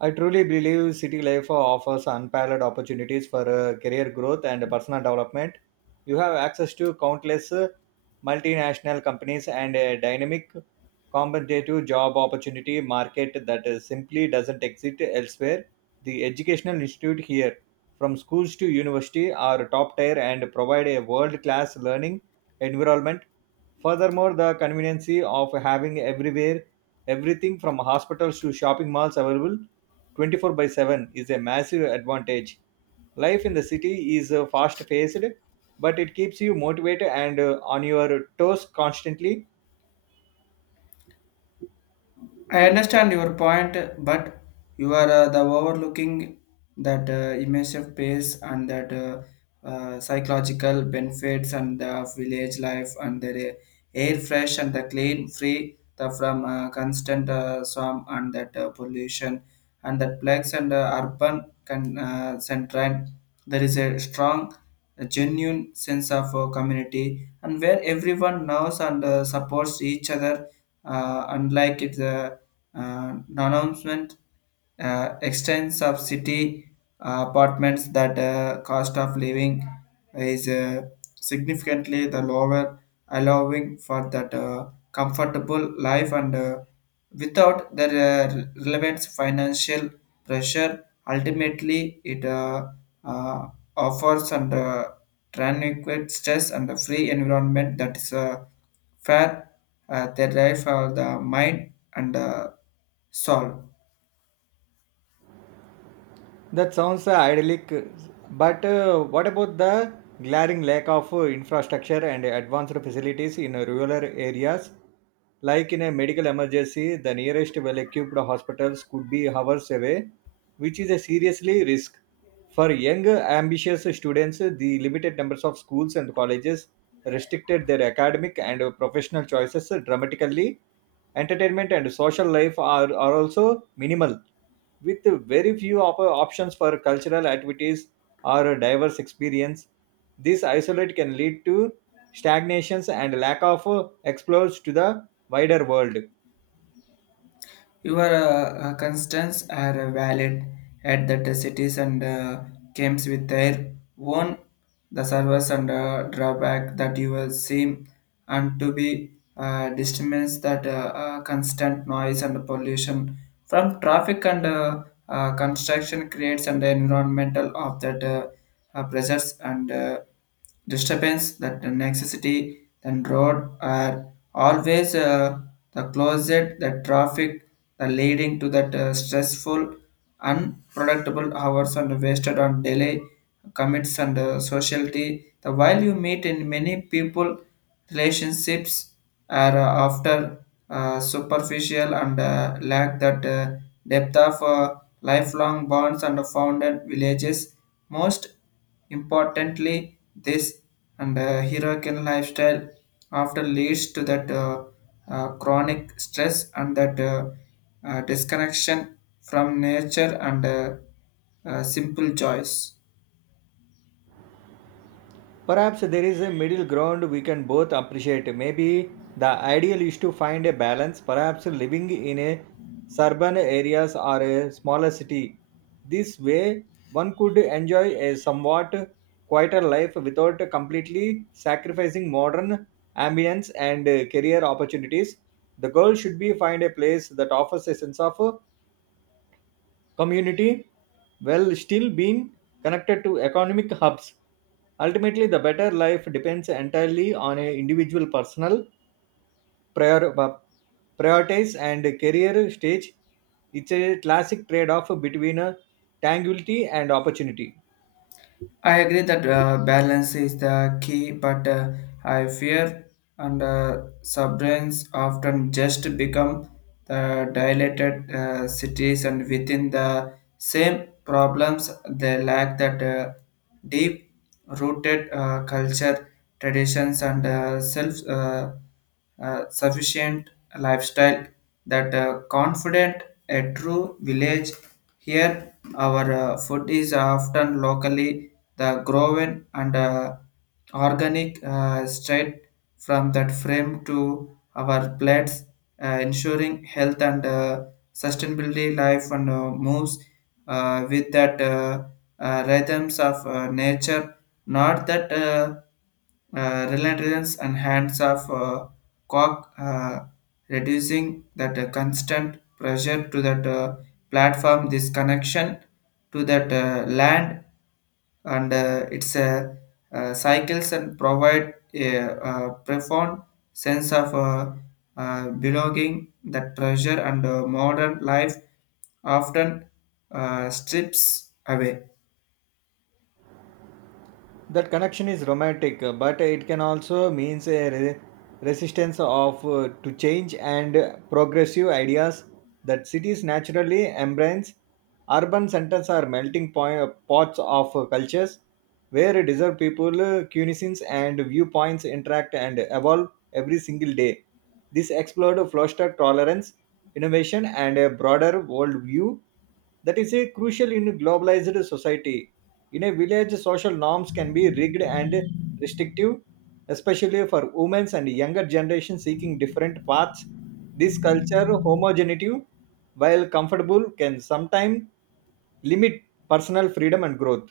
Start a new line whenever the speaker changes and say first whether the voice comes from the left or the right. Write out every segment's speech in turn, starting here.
right: I truly believe city life offers unparalleled opportunities for career growth and personal development. You have access to countless multinational companies and a dynamic, competitive job opportunity market that simply doesn't exist elsewhere. The educational institute here, from schools to university, are top tier and provide a world class learning environment. Furthermore, the convenience of having everywhere everything from hospitals to shopping malls available 24 by 7 is a massive advantage. Life in the city is fast paced, but it keeps you motivated and on your toes constantly.
left: I understand your point, but you are the overlooking that immersive pace and that psychological benefits and the village life and the air fresh and the clean, free the from constant swarm and that pollution and that plagues and central. There is a strong, a genuine sense of community and where everyone knows and supports each other, unlike it's. The announcement extends of city apartments that cost of living is significantly the lower, allowing for that comfortable life and without the relevant financial pressure. Ultimately, it uh, offers and tranquil stress and a free environment that is fair, the life for the mind and solve.
right: That sounds idyllic, but what about the glaring lack of infrastructure and advanced facilities in rural areas? Like in a medical emergency, the nearest well equipped hospitals could be hours away, which is a seriously risk. For young, ambitious students, the limited numbers of schools and colleges restricted their academic and professional choices dramatically. Entertainment and social life are also minimal, with very few options for cultural activities or diverse experience. This isolate can lead to stagnations and lack of exposure to the wider world.
left: Your constraints are valid at that the cities and comes with their own the service and drawback that you will see and to be disturbance that constant noise and pollution from traffic and construction creates an environmental of that pressures and disturbance that the necessity and road are always the closet, the traffic, the leading to that stressful, unproductible hours and wasted on delay commits and sociality. The while you meet in many people, relationships are after superficial and lack that depth of lifelong bonds and founded villages. Most importantly, this and heroic lifestyle often leads to that chronic stress and that disconnection from nature and simple joys.
right: Perhaps there is a middle ground we can both appreciate. Maybe the ideal is to find a balance, perhaps living in a suburban areas or a smaller city. This way one could enjoy a somewhat quieter life without completely sacrificing modern ambience and career opportunities. The goal should be find a place that offers a sense of community while still being connected to economic hubs. Ultimately, the better life depends entirely on an individual personal prior, uh, priorities and career stage. It's a classic trade off between tangibility and opportunity.
left: I agree that balance is the key, but I fear and subbrains often just become the dilated cities, and within the same problems, they lack that deep rooted culture, traditions, and self. Sufficient lifestyle that confident a true village here our food is often locally the grown and organic straight from that frame to our plates ensuring health and sustainability life and moves with that rhythms of nature not that relentless and hands off cock, reducing that constant pressure to that platform, this connection to that land, and its cycles and provide a, profound sense of belonging. That pressure and modern life often strips away.
right: That connection is romantic but it can also means a resistance of to change and progressive ideas that cities naturally embrace. Urban centers are melting pots of cultures where deserved people, cuisines and viewpoints interact and evolve every single day. This explored fostered tolerance, innovation and a broader worldview that is a crucial in globalized society. In a village, social norms can be rigged and restrictive, especially for women and younger generation seeking different paths. This culture homogeneity, while comfortable, can sometimes limit personal freedom and growth.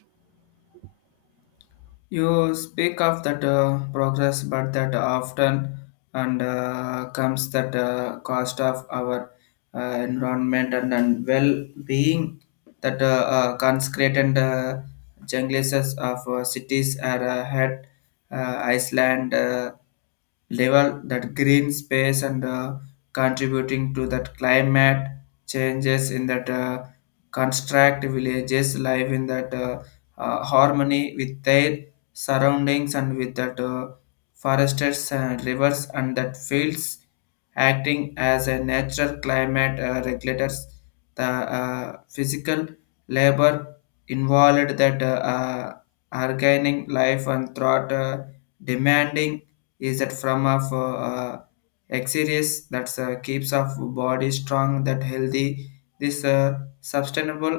left: You speak of that progress, but that often and comes that cost of our uh, environment and well-being. That conscript and jungles of cities are had Iceland level that green space and contributing to that climate changes in that construct villages live in that harmony with their surroundings and with that forests and rivers and that fields acting as a natural climate regulators the physical labor involved that organic life and thought demanding is that from of exercise that keeps of body strong that healthy this sustainable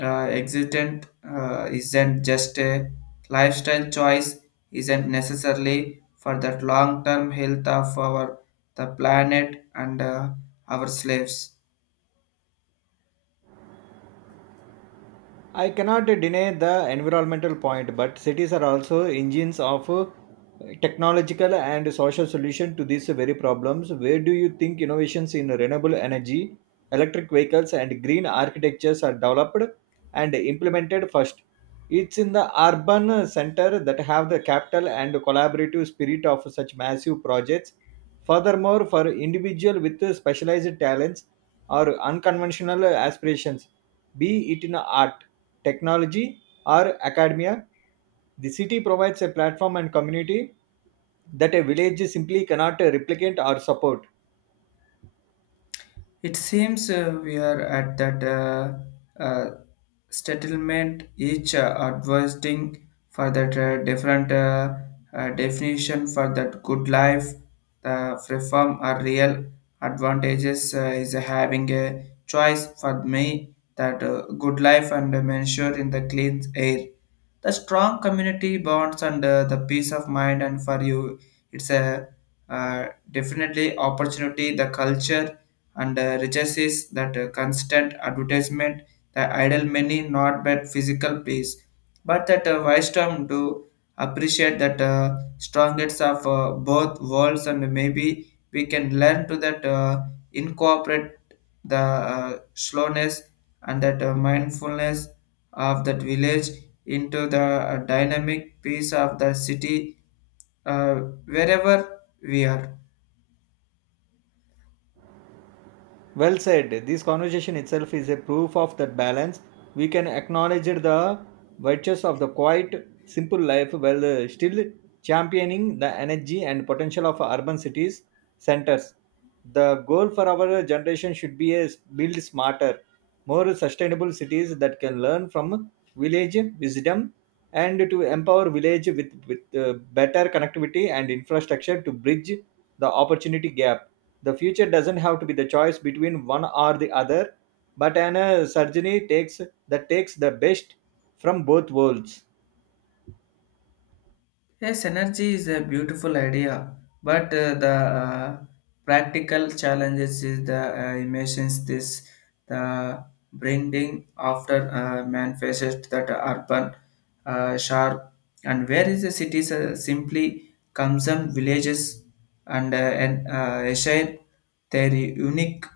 left: existent isn't just a lifestyle choice isn't necessarily for that long-term health of our the planet and our slaves.
right: I cannot deny the environmental point, but cities are also engines of technological and social solution to these very problems. Where do you think innovations in renewable energy, electric vehicles, and green architectures are developed and implemented first? It's in the urban center that have the capital and collaborative spirit of such massive projects. Furthermore, for individual with specialized talents or unconventional aspirations, be it in art, technology, or academia, the city provides a platform and community that a village simply cannot replicate or support.
left: It seems we are at that uh, settlement, each advising for that different definition for that good life, the reform or real advantages is having a choice for me that good life and ensure in the clean air. The strong community bonds and the peace of mind and for you, it's a definitely opportunity, the culture and riches is that constant advertisement the idle many not but physical peace but that wisdom do appreciate that strongest of both worlds and maybe we can learn to that incorporate the slowness and that mindfulness of that village into the dynamic piece of the city uh, wherever we are.
right: Well said. This conversation itself is a proof of that balance. We can acknowledge the virtues of the quiet, simple life while still championing the energy and potential of urban cities centers. The goal for our generation should be a build smarter, more sustainable cities that can learn from village wisdom and to empower village with better connectivity and infrastructure to bridge the opportunity gap. The future doesn't have to be the choice between one or the other, but an surgery takes the best from both worlds.
left: Yes, energy is a beautiful idea, but the practical challenges is the emissions this the bringing after man faces that urban sharp and where is the cities simply consume villages and uh, and share their unique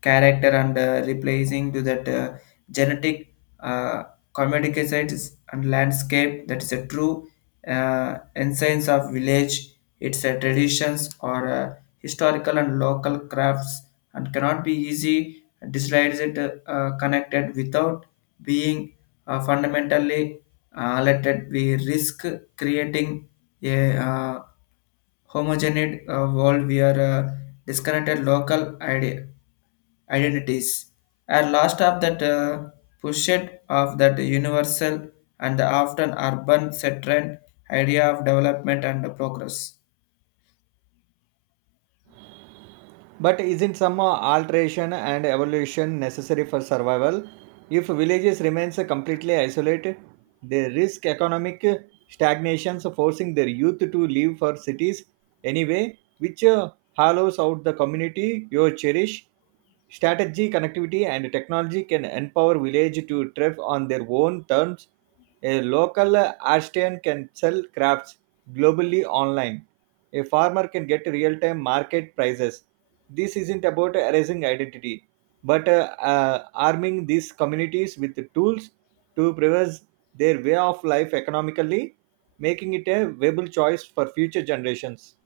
left: character and replacing to that genetic uh, commoditizates and landscape that is a true uh, essence of village. It's a traditions or a historical and local crafts and cannot be easy dislikes it connected without being fundamentally let we risk creating a homogeneous world where disconnected local idea identities are lost of that pushed of that universal and the often urban centered idea of development and progress.
right: But isn't some alteration and evolution necessary for survival? If villages remains completely isolated, they risk economic stagnations, forcing their youth to leave for cities anyway, which hollows out the community you cherish. Strategy, connectivity, and technology can empower village to thrive on their own terms. A local artisan can sell crafts globally online. A farmer can get real time market prices. This isn't about erasing identity, but arming these communities with the tools to preserve their way of life economically, making it a viable choice for future generations.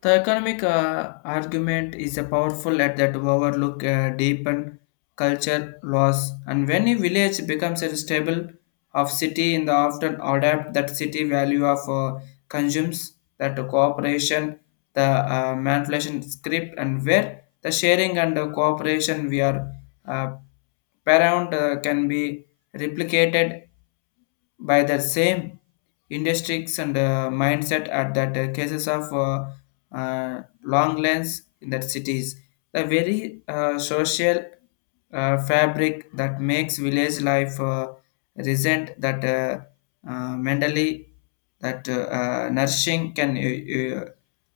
left: The economic argument is a powerful at that overlook deepen culture loss and when a village becomes a stable of city in the often adapt that city value of consumes that cooperation the manipulation script and where the sharing and cooperation we are uh, paramount can be replicated by the same industries and mindset at that cases of long lens in that cities the very social fabric that makes village life resent that mentally that nourishing can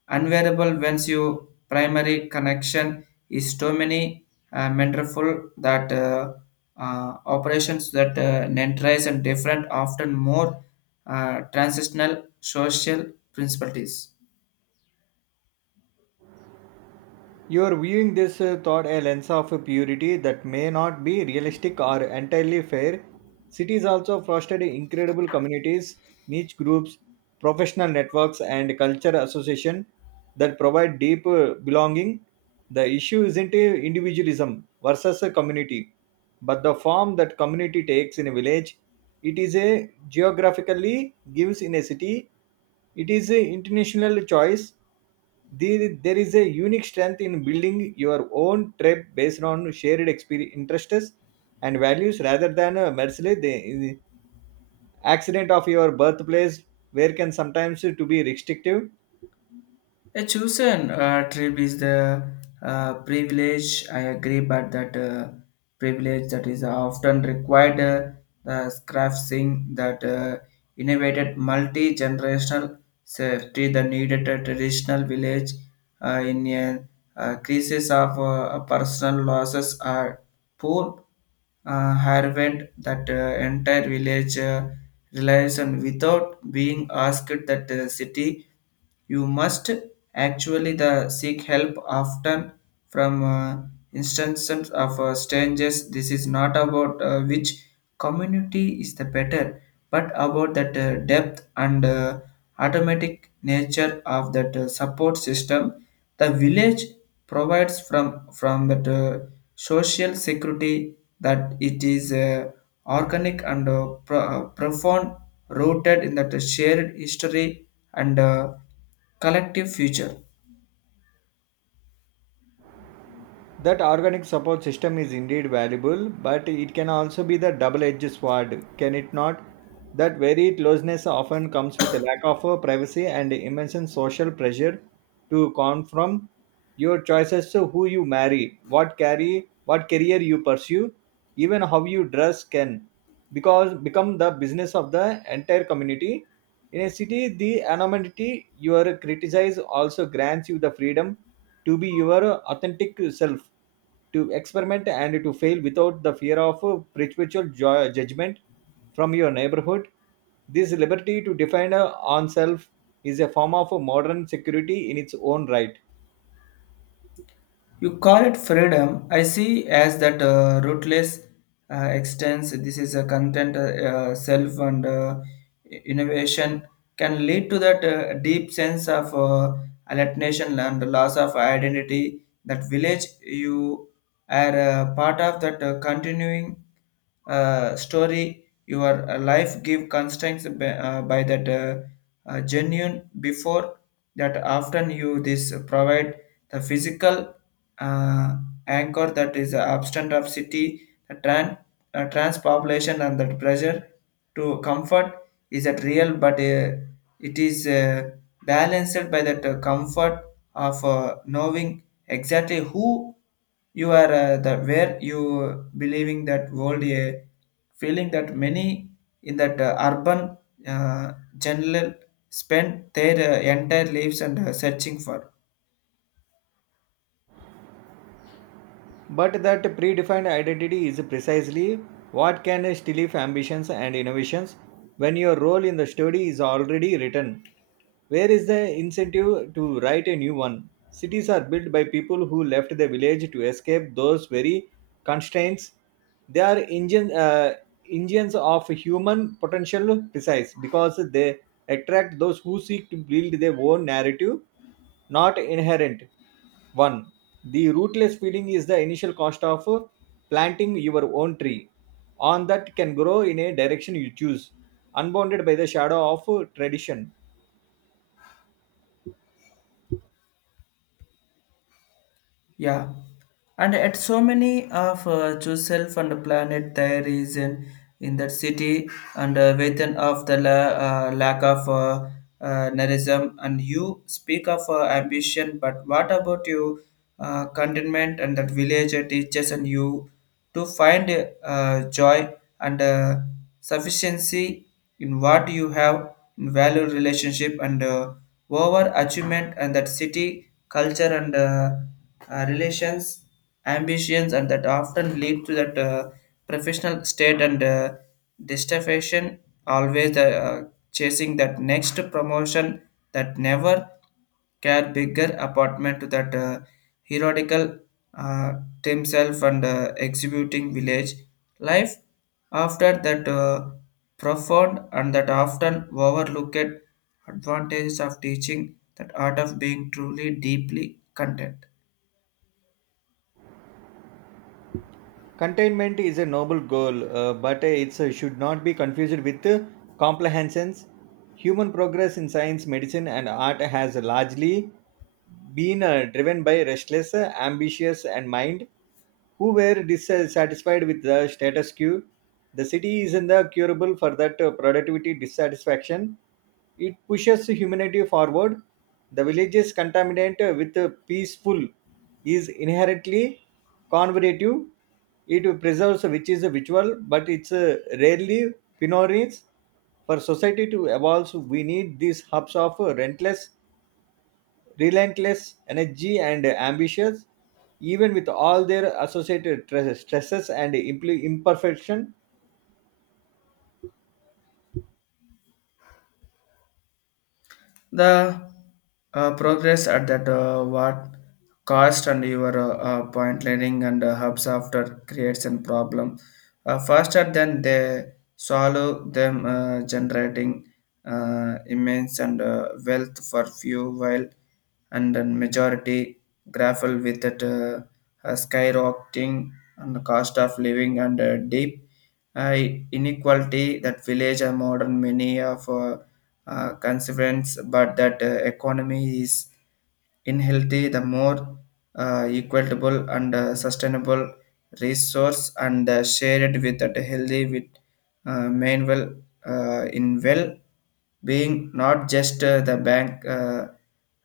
left: unwearable once you primary connection is too many mentorful that operations that nentarize and different, often more transitional social principles.
right: You are viewing this thought a lens of purity that may not be realistic or entirely fair. Cities also fostered incredible communities, niche groups, professional networks, and culture association that provide deep belonging. The issue isn't individualism versus a community, but the form that community takes in a village. It is a geographically gives in a city. It is an international choice there is a unique strength in building your own tribe based on shared interests and values rather than merely the accident of your birthplace, where can sometimes to be restrictive.
left: A chosen tribe is the privilege. I agree, but that privilege that is often required. The crafting that innovated multi-generational safety the needed a traditional village in a crisis of personal losses are poor Harvard that entire village relies on without being asked that city you must actually the seek help often from instances of strangers. This is not about which community is the better, but about that depth and automatic nature of that support system, the village provides from that social security that it is organic and profound rooted in that shared history and collective future.
right: That organic support system is indeed valuable, but it can also be the double-edged sword, can it not? That very closeness often comes with a lack of privacy and immense social pressure to come your choices to who you marry, what career you pursue, even how you dress can because become the business of the entire community. In a city, the anonymity you are criticized also grants you the freedom to be your authentic self, to experiment and to fail without the fear of perpetual judgment from your neighborhood. This liberty to define oneself is a form of modern security in its own right.
left: You call it freedom. I see as that rootless extends. This is a content, self, and innovation can lead to that deep sense of alienation and loss of identity. That village you are part of that continuing story. Your life give constraints by that genuine before that often you this provide the physical uh, anchor that is absent of city the trans population and that pressure to comfort is that real but it is balanced by that comfort of knowing exactly who you are the where you believing that world feeling that many in that urban uh, general spend their entire lives and searching for.
right: But that predefined identity is precisely what can stifle ambitions and innovations when your role in the study is already written. Where is the incentive to write a new one? Cities are built by people who left the village to escape those very constraints. They are engines of human potential precise because they attract those who seek to build their own narrative, not inherent one. The rootless feeling is the initial cost of planting your own tree. On that can grow in a direction you choose, unbounded by the shadow of tradition.
left: Yeah, and at so many of yourself and the planet there is in that city and within of the lack of narratism and you speak of ambition, but what about your contentment and that village teaches and you to find joy and sufficiency in what you have in value relationship and over achievement and that city culture and relations ambitions and that often lead to that professional state and dissatisfaction always chasing that next promotion that never care bigger apartment to that herodical uh, himself and executing village life after that profound and that often overlooked advantages of teaching that art of being truly deeply content.
right: Containment is a noble goal, but it should not be confused with complacency. Human progress in science, medicine, and art has largely been driven by restless, ambitious, and mind who were dissatisfied with the status quo. The city is in the curable for that productivity dissatisfaction. It pushes humanity forward. The village's contaminant with peaceful is inherently conservative. It preserves which is virtual, but it's rarely pioneers. For society to evolve, we need these hubs of relentless energy and ambitions, even with all their associated stresses and imperfection.
left: The progress at that what cost and your point learning and hubs after creates a problem faster than they solve them generating immense and wealth for few while and then majority grapple with that skyrocketing and the cost of living and deep uh, inequality that village and modern many of consequence, but that economy is inheritly the more equitable and sustainable resource and shared with that healthy with main well in well being not just the bank uh,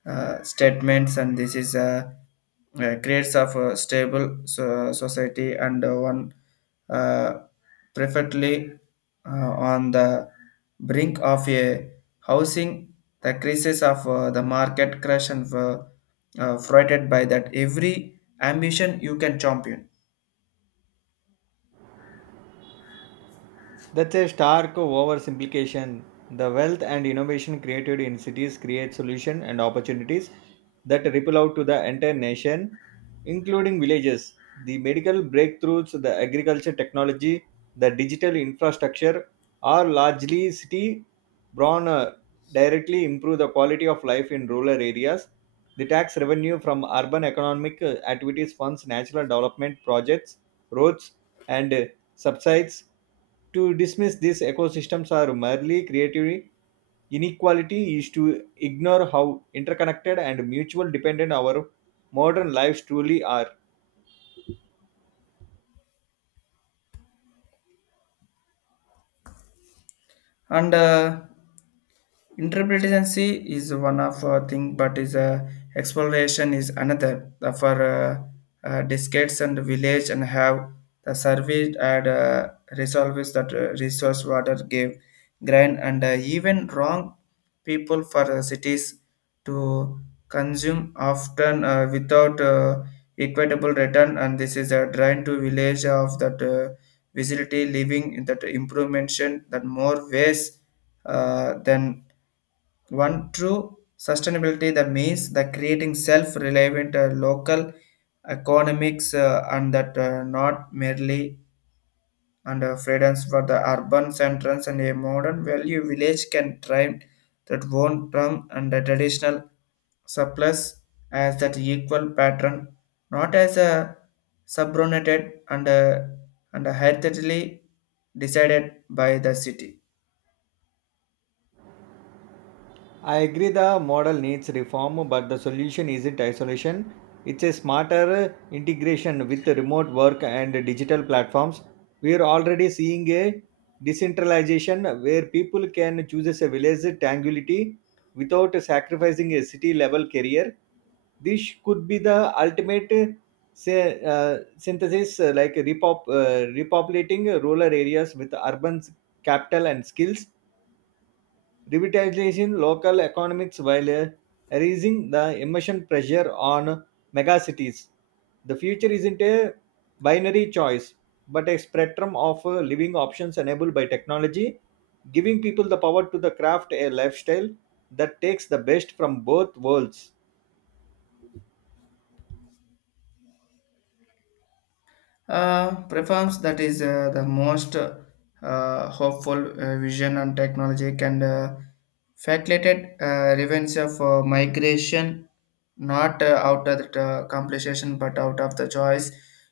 left: uh, statements and this is creates of a stable society and one uh, perfectly on the brink of a housing the crisis of the market crash and frighted by that every ambition you can champion
right: That's a stark oversimplification. The wealth and innovation created in cities create solutions and opportunities that ripple out to the entire nation, including villages. The medical breakthroughs, the agriculture technology, the digital infrastructure are largely city born directly improve the quality of life in rural areas. The tax revenue from urban economic activities funds national development projects, roads, and subsides to dismiss these ecosystems are merely creative inequality is to ignore how interconnected and mutual dependent our modern lives truly are.
left: and Interpretancy is one of a thing, but is exploration is another. The for decades and village and have the surveyed and resolves that resource water gave grind and even wrong people for the cities to consume often without equitable return, and this is a drain to village of that visibility living in that improvement that more ways than one. True sustainability that means the creating self-reliant local economics and that not merely under freedoms for the urban centers, and a modern value village can thrive that won't term and the traditional surplus as that equal pattern, not as a subordinated and heritably decided by the city.
right: I agree the model needs reform, but the solution isn't isolation. It's a smarter integration with remote work and digital platforms. We are already seeing a decentralization where people can choose a village tangularity without sacrificing a city level career. This could be the ultimate synthesis, like repopulating rural areas with urban capital and skills revitalizing local economics while raising the emission pressure on megacities. The future isn't a binary choice, but a spectrum of living options enabled by technology, giving people the power to the craft a lifestyle that takes the best from both worlds.
left: Performs that is the most hopeful vision on technology and facilitated revenge of migration, not out of the compensation but out of the choice.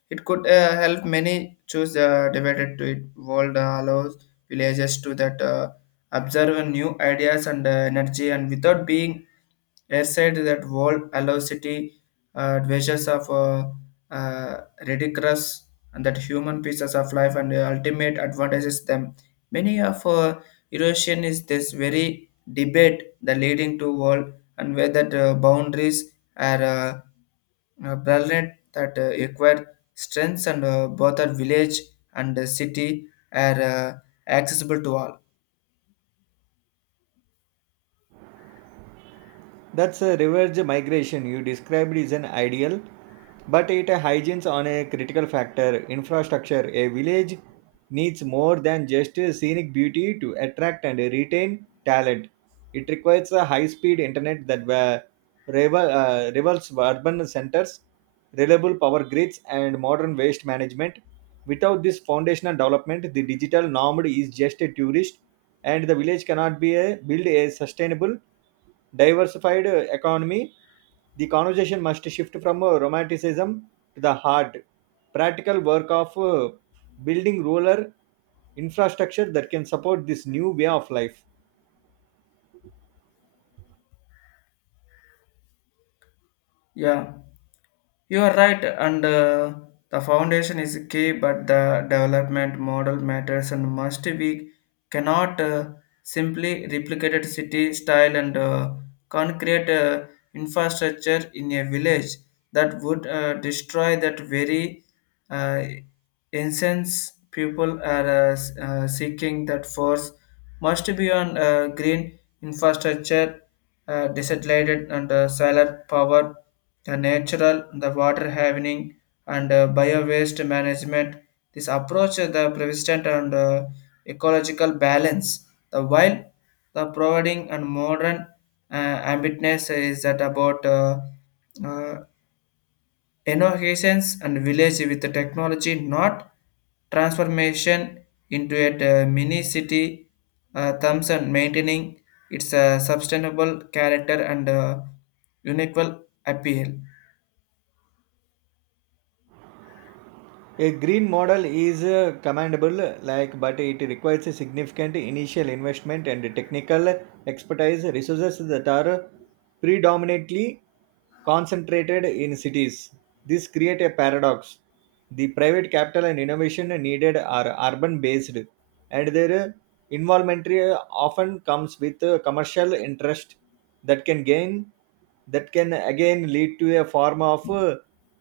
left: It could help many choose divided to it world allows villages to that observe new ideas and energy, and without being airside that world allows city adventures of ridiculous and that human pieces of life and the ultimate advantages them. Many of erosion is this very debate the leading to world, and whether the boundaries are brilliant that require strengths and both are village and city are accessible to all.
right: That's a reverse migration you described is an ideal, but it hygiene's on a critical factor. Infrastructure. A village needs more than just scenic beauty to attract and retain talent. It requires a high-speed internet that were rivals urban centers, reliable power grids, and modern waste management. Without this foundational development, the digital nomad is just a tourist, and the village cannot build a sustainable, diversified economy. The conversation must shift from romanticism to the hard, practical work of building rural infrastructure that can support this new way of life.
left: Yeah. You are right, and the foundation is key, but the development model matters and must be cannot simply replicated city style, and concrete infrastructure in a village that would destroy that very uh, essence people are seeking. That force must be on green infrastructure, desaturated and solar power, the natural, the water having, and bio-waste management. This approach the persistent and ecological balance. The while the providing and modern ambitness is that about uh, innovations and village with the technology, not transformation into a mini city. Thumbs and maintaining its sustainable character and unequal appeal.
right: A green model is commendable, like, but it requires a significant initial investment and technical expertise resources that are predominantly concentrated in cities. This creates a paradox. The private capital and innovation needed are urban based, and their involvement often comes with commercial interest that can gain that can again lead to a form of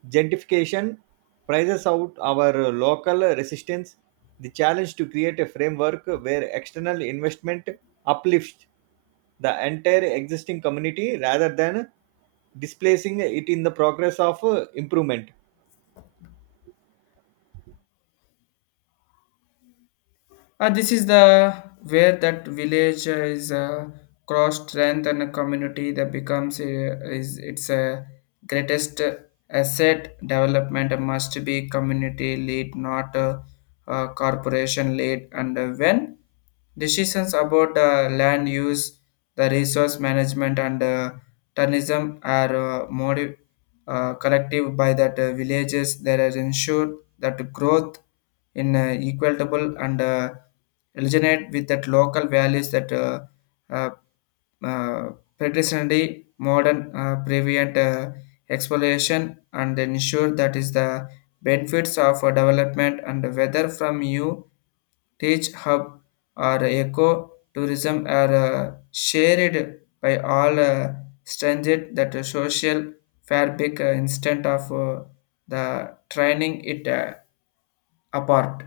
right: gentrification prices out our local resistance, the challenge to create a framework where external investment uplifts the entire existing community rather than displacing it in the progress of improvement.
left: This is the where that village is cross strength, and a community that becomes is its greatest asset. Development must be community lead, not corporation lead. And when decisions about land use, the resource management, and tourism are collective by that villages, that has ensured that growth in equitable and resonate with that local values that uh, uh, traditionally modern prevent exploration and ensure that is the benefits of development, and whether from you teach hub or eco tourism are shared by all, strengthened that the social fabric instead of the training it apart.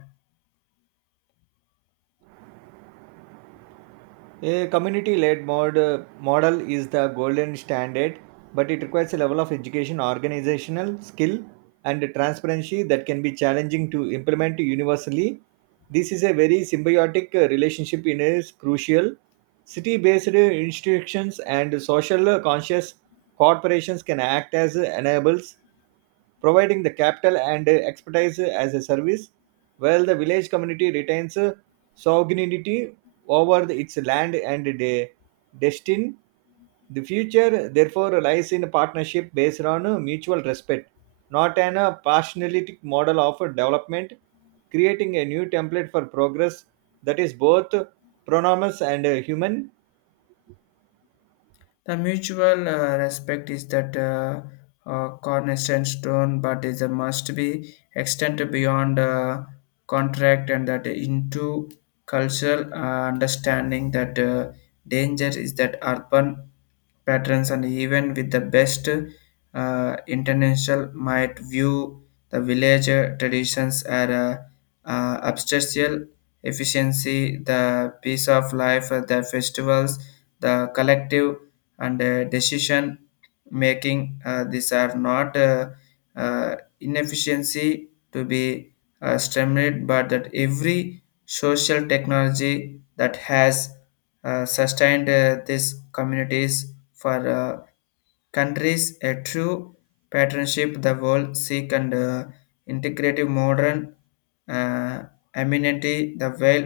right: A community led model is the golden standard, but it requires a level of education, organizational skill, and transparency that can be challenging to implement universally. This is a very symbiotic relationship in is crucial. City based institutions and social conscious corporations can act as enablers providing the capital and expertise as a service, while the village community retains sovereignty over its land and destiny. The future, therefore, lies in a partnership based on a mutual respect, not an a partialistic model of a development, creating a new template for progress that is both pronomous and human.
left: The mutual respect is that cornerstone stone, but is a must be extended beyond contract and that into cultural understanding that danger is that urban patterns, and even with the best international might view the village traditions as a obstacle efficiency. The peace of life, the festivals, the collective, and decision making, these are not inefficiency to be stimulated, but that every social technology that has sustained these communities for countries. A true partnership the world seek and integrative modern uh, amenity the well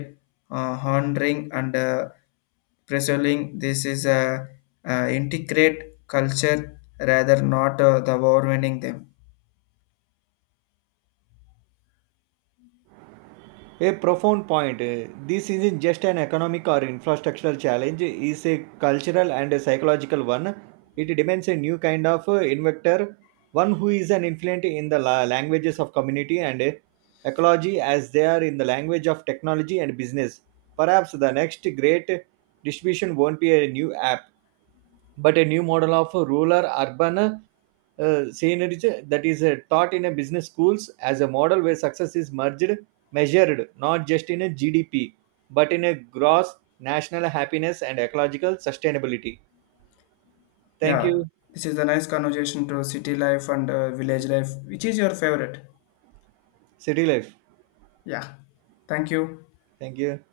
left: honoring and preserving this is a integrate culture, rather not the overwhelming them.
right: A profound point. This isn't just an economic or infrastructural challenge, it's a cultural and a psychological one. It demands a new kind of inventor, one who is an influent in the languages of community and ecology as they are in the language of technology and business. Perhaps the next great distribution won't be a new app, but a new model of rural urban scenery that is taught in a business schools as a model where success is merged measured not just in a GDP but in a gross national happiness and ecological sustainability. Thank
left: Yeah,
right: you.
left: this is a nice conversation. To city life and village life, which is your favorite?
right: City life.
left: Yeah. Thank you.
right: Thank you.